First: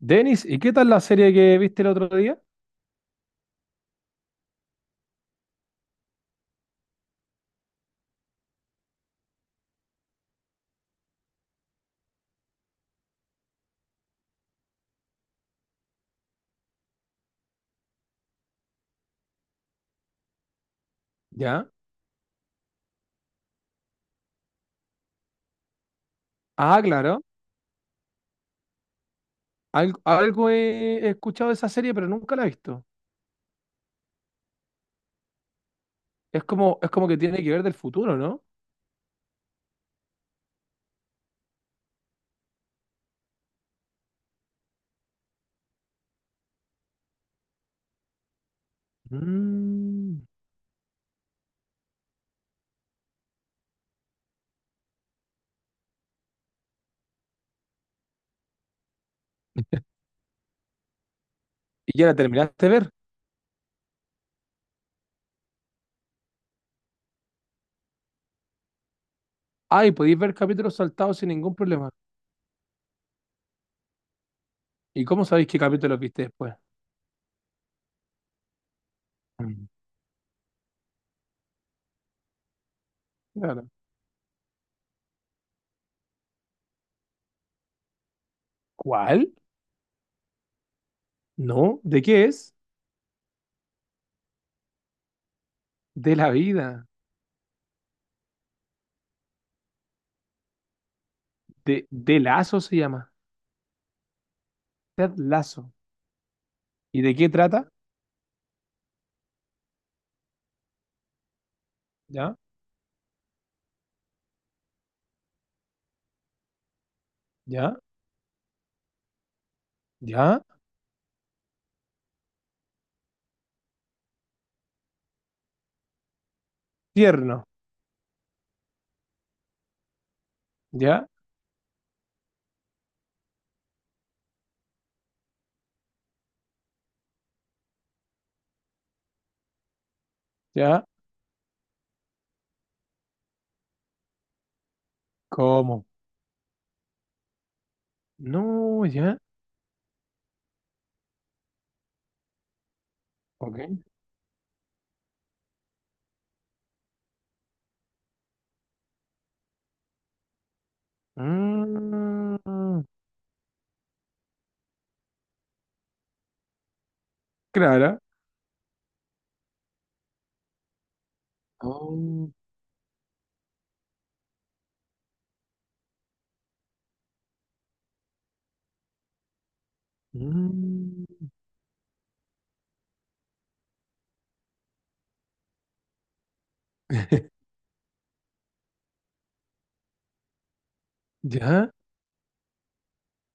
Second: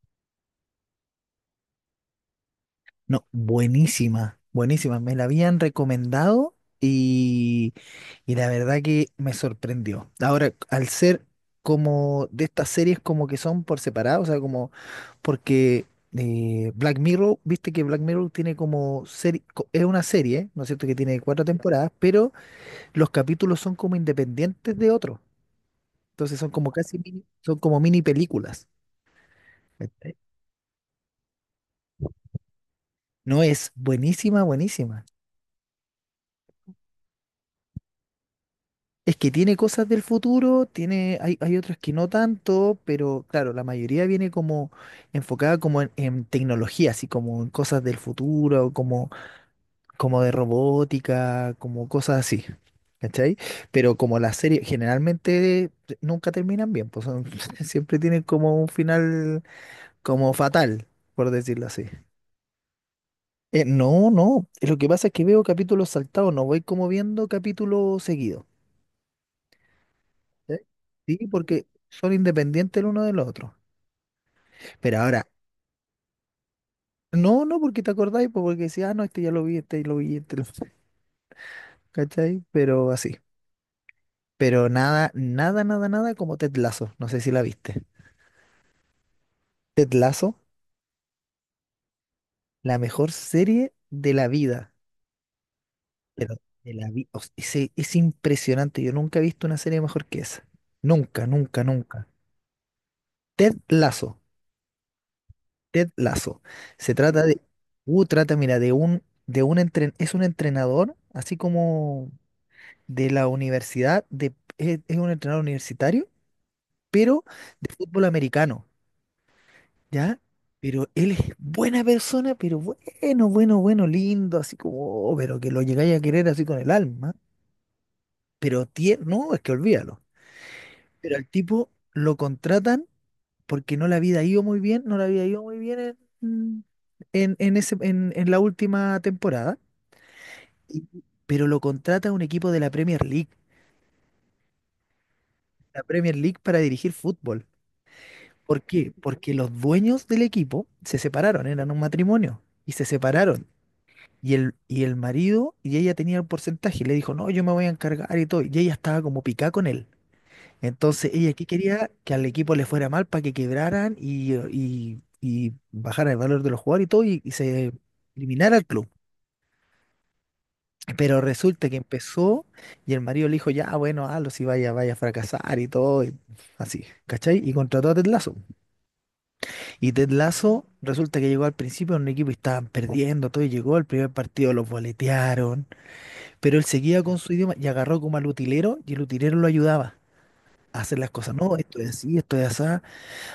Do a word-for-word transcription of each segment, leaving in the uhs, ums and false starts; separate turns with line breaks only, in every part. Denis, ¿y qué tal la serie que viste el otro día?
No, buenísima, buenísima. Me la habían recomendado y, y la verdad que me sorprendió. Ahora, al ser como de estas series como que son por separado, o sea, como porque eh, Black Mirror, viste que Black Mirror tiene como serie, es una serie, ¿no es cierto? Que tiene cuatro
Ya.
temporadas, pero los capítulos son como independientes de otros. Entonces son como
Ah,
casi
claro.
mini, son como mini películas.
Algo,
¿Cachai?
algo he he escuchado de esa serie, pero nunca la he visto.
No, es buenísima, buenísima.
Es como, es como que tiene que ver del futuro, ¿no?
Es que tiene cosas del futuro, tiene, hay, hay otras que no tanto, pero claro, la mayoría viene como enfocada como en, en tecnología, así como en cosas del futuro, como, como
Mm.
de robótica, como cosas así. ¿Cachai? Pero como las series generalmente nunca terminan bien, pues son- siempre tienen como un final como fatal, por decirlo así.
¿Y ya la terminaste de ver?
Eh, no, no, lo que pasa es que veo capítulos saltados, no voy como viendo capítulos seguidos.
Ah, ¿y podéis ver
¿Eh?
capítulos
Sí,
saltados sin ningún
porque
problema?
son independientes el uno del otro. Pero
¿Y cómo
ahora,
sabéis qué capítulos viste después?
no, no, porque te acordáis, pues, porque decía, ah, no, este ya lo vi,
Mm.
este ya lo vi, este lo... vi, ¿Cachai? Pero así.
Claro.
Pero nada, nada, nada, nada como Ted Lasso. No sé si la viste.
¿Cuál?
Ted Lasso,
No. ¿De qué es?
la mejor serie de la vida.
De la
Pero de
vida.
la vida. es, es impresionante. Yo nunca he visto una serie mejor que esa. Nunca, nunca,
De,
nunca.
de Lazo se llama.
Ted Lasso.
Ted Lazo.
Ted Lasso. Se
¿Y de
trata
qué
de,
trata?
uh, trata, mira, de un, de un entren, es un entrenador, así como
Ya,
de la universidad, de, es, es un entrenador universitario, pero de
ya,
fútbol americano, ¿ya?
ya.
Pero él es buena persona, pero bueno, bueno, bueno, lindo, así como, oh, pero que lo llegáis a querer así con el alma,
Tierno.
pero tierno, no, es que olvídalo.
Ya,
Pero al tipo lo contratan porque no le había ido muy bien, no le había ido muy bien en, en, en, ese, en, en la última temporada. Y-
ya.
pero lo contrata un equipo de la Premier League, la
¿Cómo?
Premier League para dirigir fútbol. ¿Por
No,
qué?
ya.
Porque los dueños del equipo se separaron, eran un matrimonio y se separaron.
Ok.
Y el, y el marido y ella tenía el porcentaje y le dijo, no, yo me voy a encargar y todo. Y ella estaba como picada con él. Entonces ella que quería que al equipo le
Mm,
fuera mal para que quebraran y, y, y bajara el valor de los jugadores y todo y, y se
clara.
eliminara el club. Pero resulta que
Oh,
empezó y el marido le dijo, ya, bueno, hazlo si vaya, vaya a fracasar y todo, y así, ¿cachai? Y contrató a Ted Lasso. Y Ted Lasso resulta
mm,
que llegó al principio a un equipo y estaban perdiendo, todo, y llegó al primer partido, los boletearon, pero él seguía con su idioma y agarró como al utilero y el utilero lo ayudaba a hacer las cosas, no,
ya.
esto es así, esto es así,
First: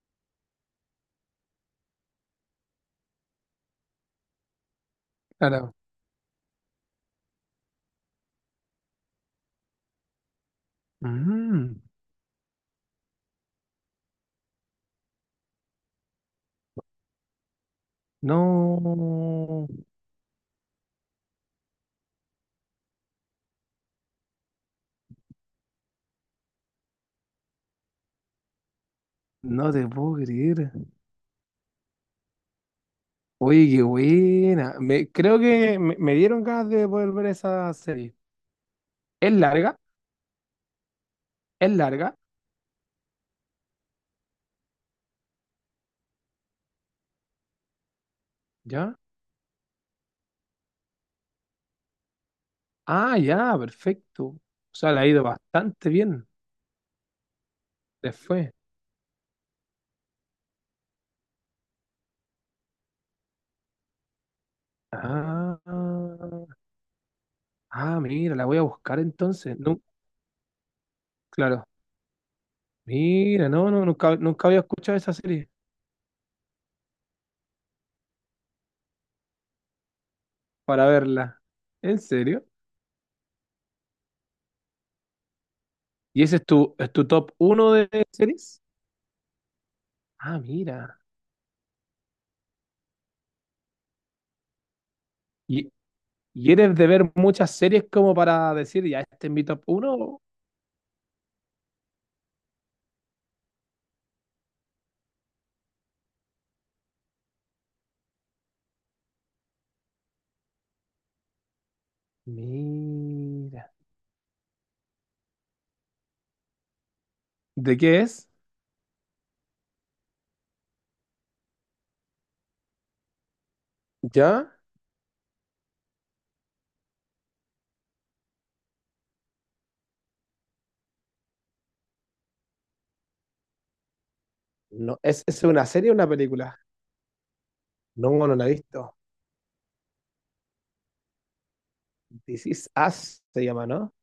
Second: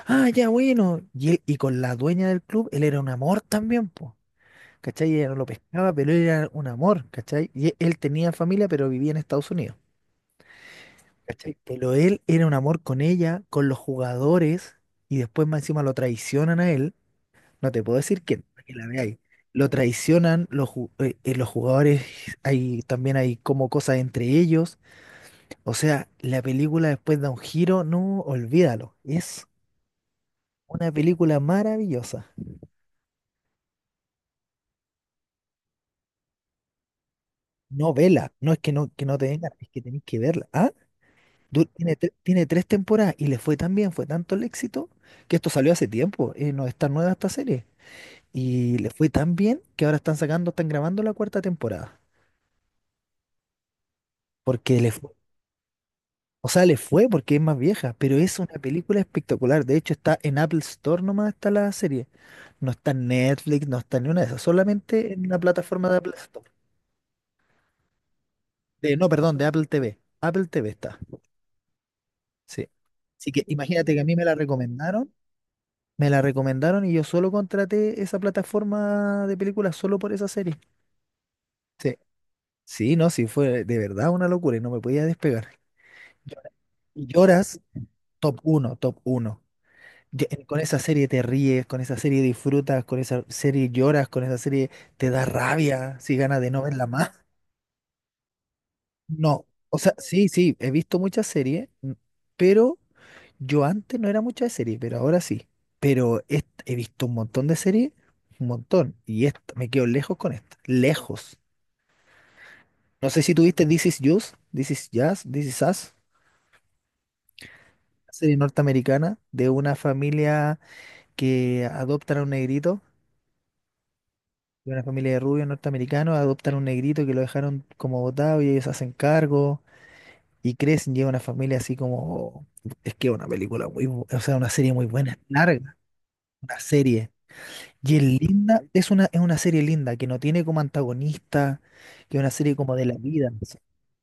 ah, ya bueno, y él, y con la dueña del club, él era un amor también, po, ¿cachai? Ella no lo
Claro.
pescaba, pero él era un amor, ¿cachai? Y él tenía familia, pero vivía en Estados Unidos. ¿Cachai?
Mm,
Pero él era un amor con ella, con los jugadores, y después más encima lo traicionan a él. No te puedo decir quién, para que la veáis.
no.
Lo traicionan, los, ju- eh, eh, los jugadores, hay, también hay como cosas entre ellos. O sea, la película después da un giro, no, olvídalo. Es
No te puedo creer.
una película maravillosa.
Oye, qué buena. Me, creo que me, me dieron ganas de volver ver esa
No
serie.
vela, no es que no, que no te
Es
venga, es
larga,
que tenéis que verla. Ah, du-
es
tiene, tre-
larga.
tiene tres temporadas y le fue tan bien, fue tanto el éxito, que esto salió hace tiempo. eh, no es tan nueva esta serie. Y le
Ya.
fue tan bien que ahora están sacando, están grabando la cuarta temporada.
Ah, ya, perfecto. O
Porque le
sea, le ha
fue,
ido bastante bien.
o sea, le fue porque es más vieja, pero es
Después.
una película espectacular. De hecho, está en Apple Store, nomás está la serie. No está en Netflix, no está en ninguna de esas, solamente en una
Ah,
plataforma de Apple Store.
ah, mira, la voy a
De,
buscar
no, perdón, de
entonces.
Apple
No,
te ve. Apple te ve está.
claro.
Sí. Así que
Mira, no, no,
imagínate que a mí
nunca,
me la
nunca había escuchado
recomendaron,
esa serie
me la recomendaron y yo solo contraté esa plataforma de películas solo por esa serie.
para verla.
Sí.
¿En serio?
Sí, no, sí, fue de verdad una locura y no me podía despegar.
¿Y ese es
Llora-
tu, es
Y
tu top
lloras,
uno de
top
series?
uno, top uno.
Ah,
Con esa
mira.
serie te ríes, con esa serie disfrutas, con esa serie lloras, con esa serie te da
¿Y,
rabia, si ganas de
y
no
eres de
verla
ver
más.
muchas series como para decir, ya, este es mi
No,
top
o sea,
uno?
sí, sí, he visto muchas series, n- pero yo antes no era mucha de serie, pero ahora sí. Pero est- he visto un montón de series, un montón, y esta, me quedo lejos con esta, lejos. No sé si tuviste
Mira.
This Is Us, This Is Jazz, This Is Us,
¿De qué es?
serie norteamericana de una familia. Que adoptan a un negrito,
¿Ya?
de una familia de rubios norteamericanos, adoptan a un negrito que lo dejaron como botado y ellos se hacen cargo y crecen, llega una familia así como... Es que es una película muy, bu- o sea, una serie muy
No,
buena, es
¿es, es una
larga,
serie o una película?
una serie. Y es
No, no la he
linda, es
visto.
una, es una serie linda, que no tiene como antagonista, que es una
This
serie
Is
como de la
Us
vida.
se llama, ¿no?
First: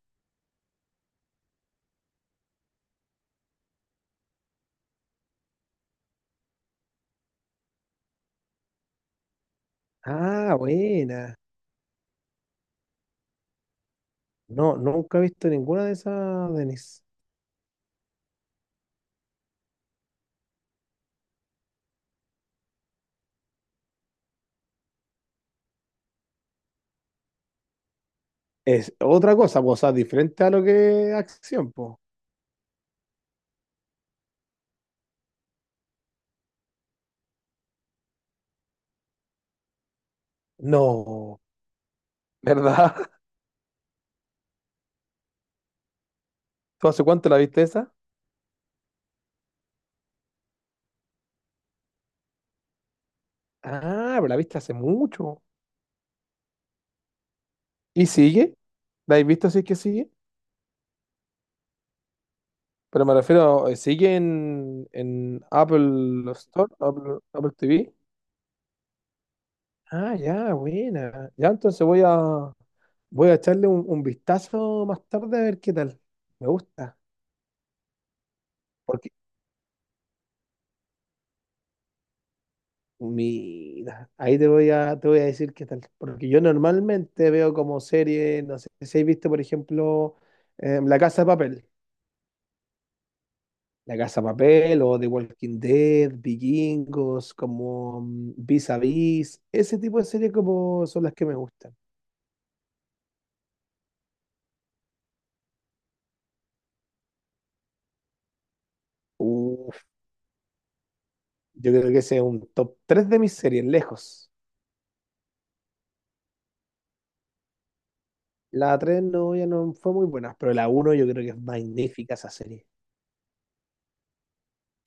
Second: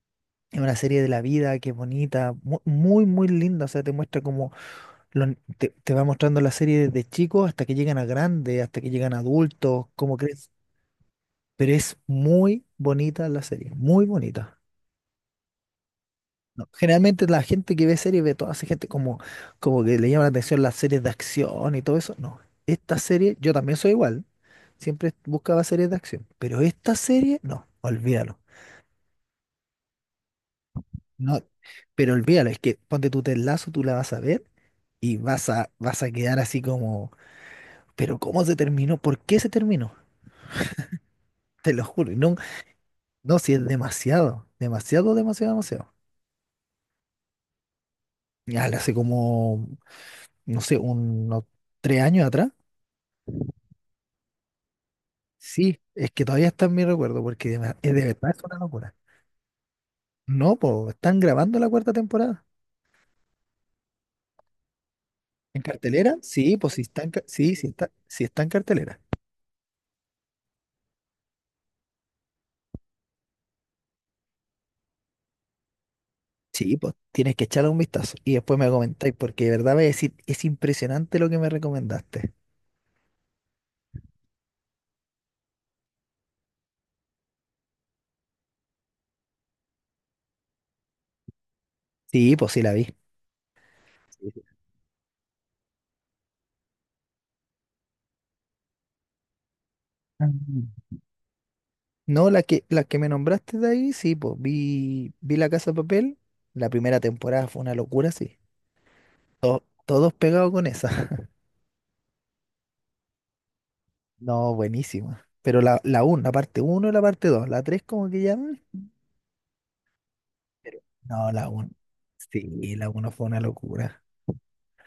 Es una serie de la vida que es bonita, mu- muy, muy linda. O sea, te muestra como lo- te, te va mostrando la serie desde chicos hasta que llegan a grandes, hasta que llegan a adultos, cómo crecen,
Ah, buena.
pero es muy bonita la serie, muy bonita.
No, nunca he visto ninguna de esas,
No,
Denis.
generalmente la gente que ve series ve toda esa gente como, como que le llama la atención las series de acción y todo eso. No, esta serie, yo también soy igual, siempre buscaba series de acción, pero esta serie, no, olvídalo.
Es otra cosa, pues, o sea, diferente a lo que es
No,
acción, pues.
pero olvídalo, es que ponte tu Ted, tú la vas a ver y vas a, vas a quedar así como, pero ¿cómo se terminó? ¿Por qué se terminó?
No,
Te lo juro, y no,
¿verdad?
no, si es demasiado, demasiado, demasiado, demasiado.
¿Tú hace cuánto la viste esa?
Ya, la hace como no sé, unos tres años atrás.
Ah, pero la viste hace mucho.
Sí, es que todavía está en mi recuerdo, porque de, ver- es de
¿Y
verdad, es
sigue?
una locura.
¿La has visto si es que sigue?
No, pues, están grabando la cuarta temporada.
Pero me refiero, eh, ¿sigue en, en
¿En cartelera?
Apple
Sí,
Store,
pues si está en,
Apple,
ca-
Apple
sí, sí está,
T V?
sí está en cartelera.
Ah, ya, buena. Ya, entonces voy a, voy a echarle un, un vistazo más tarde a ver qué tal. Me
Sí, pues
gusta.
tienes que echarle un vistazo y después me
Porque,
comentáis, porque de verdad voy a decir, es impresionante lo que me recomendaste.
mira, ahí te voy a, te voy a decir qué tal. Porque yo normalmente veo como serie, no sé si has visto, por ejemplo, eh, La Casa de Papel.
Sí, pues sí la vi.
La Casa de
Sí, sí.
Papel o The Walking Dead, Vikingos, como mm, Vis a Vis, ese tipo de
Ah.
series como son las que me gustan.
No, la que, la que me nombraste de ahí, sí, pues vi, vi La Casa de Papel. La primera temporada fue una locura, sí. To-
Uf,
todos pegados con esa.
yo creo que ese es un top tres de mis series, lejos.
No, buenísima. Pero la, la uno, la parte uno y la parte dos, la tres como que llaman.
La tres no, ya no fue muy buena, pero la uno yo creo que
No,
es
la uno.
magnífica esa serie.
Sí, la uno fue una locura,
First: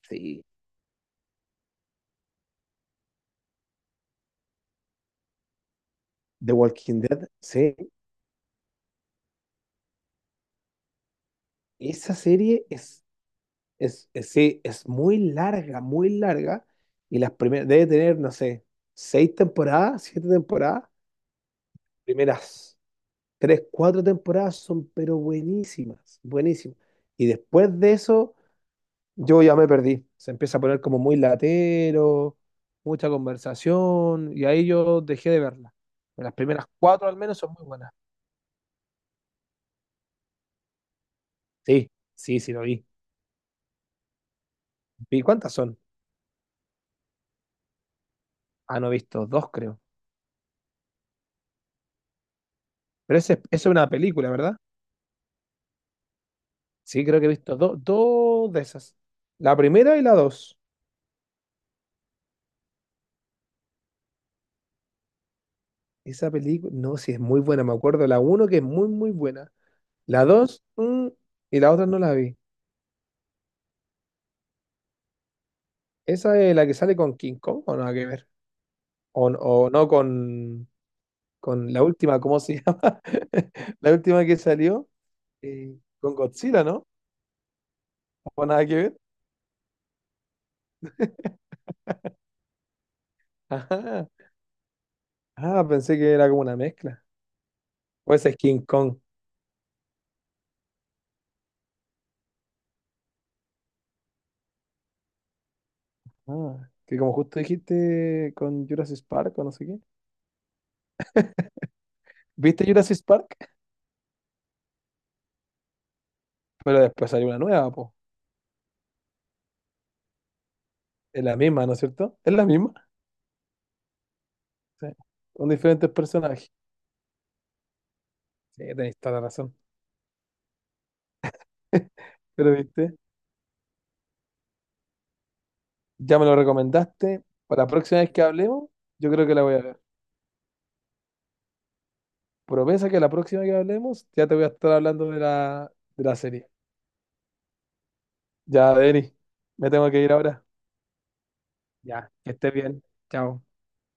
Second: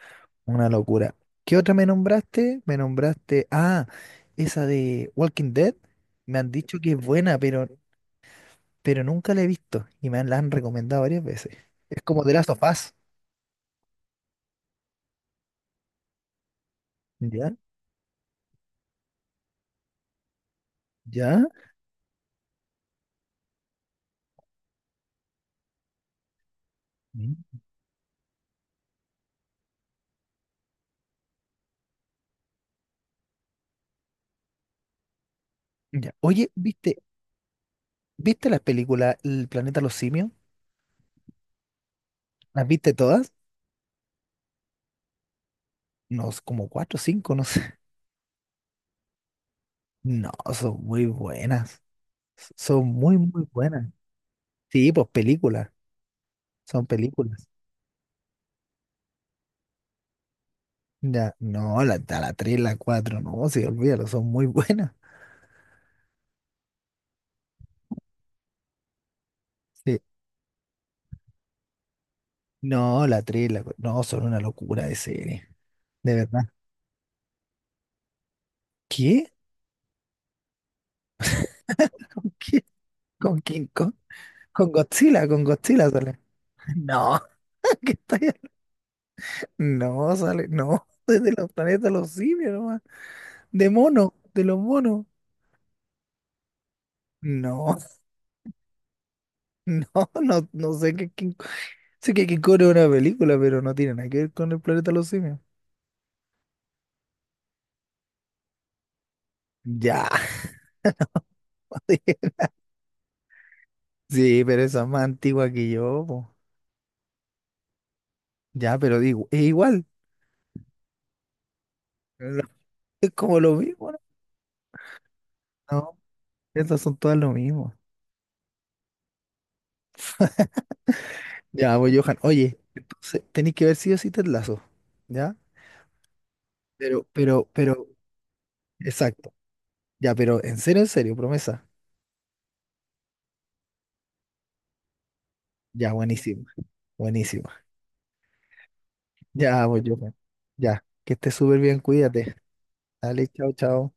Sí.
una locura. ¿Qué otra me nombraste? Me nombraste, ah, esa de Walking Dead. Me han
The
dicho que es
Walking Dead,
buena, pero,
sí.
pero nunca la he visto y me han- la han recomendado varias veces. Es
Esa
como The Last of
serie
Us.
es, es, es- sí, es muy larga, muy larga. Y las
¿Ya?
primeras, debe tener, no sé, seis temporadas, siete temporadas.
¿Ya?
Primeras tres, cuatro temporadas son, pero buenísimas, buenísimas. Y
Mm.
después de eso, yo ya me perdí. Se empieza a poner como muy latero, mucha conversación, y ahí yo dejé de verla.
¿Ya?
Pero las
Oye,
primeras
¿viste,
cuatro al menos son muy buenas.
¿viste las películas El planeta de los simios?
Sí, sí, sí lo
¿Las
vi.
viste todas?
¿Y cuántas son?
No, como cuatro o cinco, no sé.
Ah, no he visto dos, creo.
No, son muy buenas. Son muy,
Pero ese-
muy
esa es una
buenas.
película, ¿verdad?
Sí, pues películas, son
Sí, creo que he
películas.
visto do- dos de esas. La primera y la dos.
Ya, no, la, a la tres, la cuatro, no, sí, olvídalo, son muy buenas.
Esa película, no, sí, es muy buena. Me acuerdo la uno que es muy, muy buena.
Sí.
La dos, mm, y la otra no la vi.
No, la tres, la cuatro, no, son una locura de serie, de
¿Esa
verdad.
es la que sale con King Kong o nada que ver? ¿O,
¿Qué?
n- o no con, con la última,
¿Con
¿cómo se
qué?
llama?
¿Con King
La
Kong?
última que
¿Con
salió
Godzilla? ¿Con
eh,
Godzilla
con
sale?
Godzilla, ¿no?
No, ¿qué estoy
¿O
hablando?
nada que ver?
No, sale, no, desde los planetas de los simios nomás, de
Ajá.
mono, de los monos.
Ah, pensé que era como una mezcla.
No,
O esa es King Kong.
no, no, no sé qué King Kong. Sé que King Kong es una película, pero no tiene nada que ver con el planeta de los simios.
Ah, que como justo dijiste con Jurassic Park o no sé qué.
Ya.
¿Viste Jurassic Park?
Sí, pero esa es más antigua que yo, po.
Pero después salió una nueva, po.
Ya, pero digo, es igual.
Es la misma, ¿no es cierto? Es la misma.
Es como lo mismo, ¿no?
Sí. Con diferentes
No,
personajes.
estas son todas lo mismo.
Sí, tenéis toda la razón.
Ya, pues, Johan,
Pero
oye,
viste.
entonces tenéis que ver si o sí Ted Lasso, ¿ya?
Ya me lo
Pero,
recomendaste.
pero,
Para la
pero,
próxima vez que hablemos, yo creo
exacto.
que la voy a ver.
Ya, pero en serio, en serio, promesa.
Promesa que la próxima que hablemos, ya te voy a estar hablando de la,
Ya,
de la
buenísima,
serie.
buenísima.
Ya, Denis,
Ya,
me
pues,
tengo que ir
Johan.
ahora.
Ya, que estés súper bien,
Ya, que
cuídate.
estés bien.
Dale,
Chao.
chao, chao.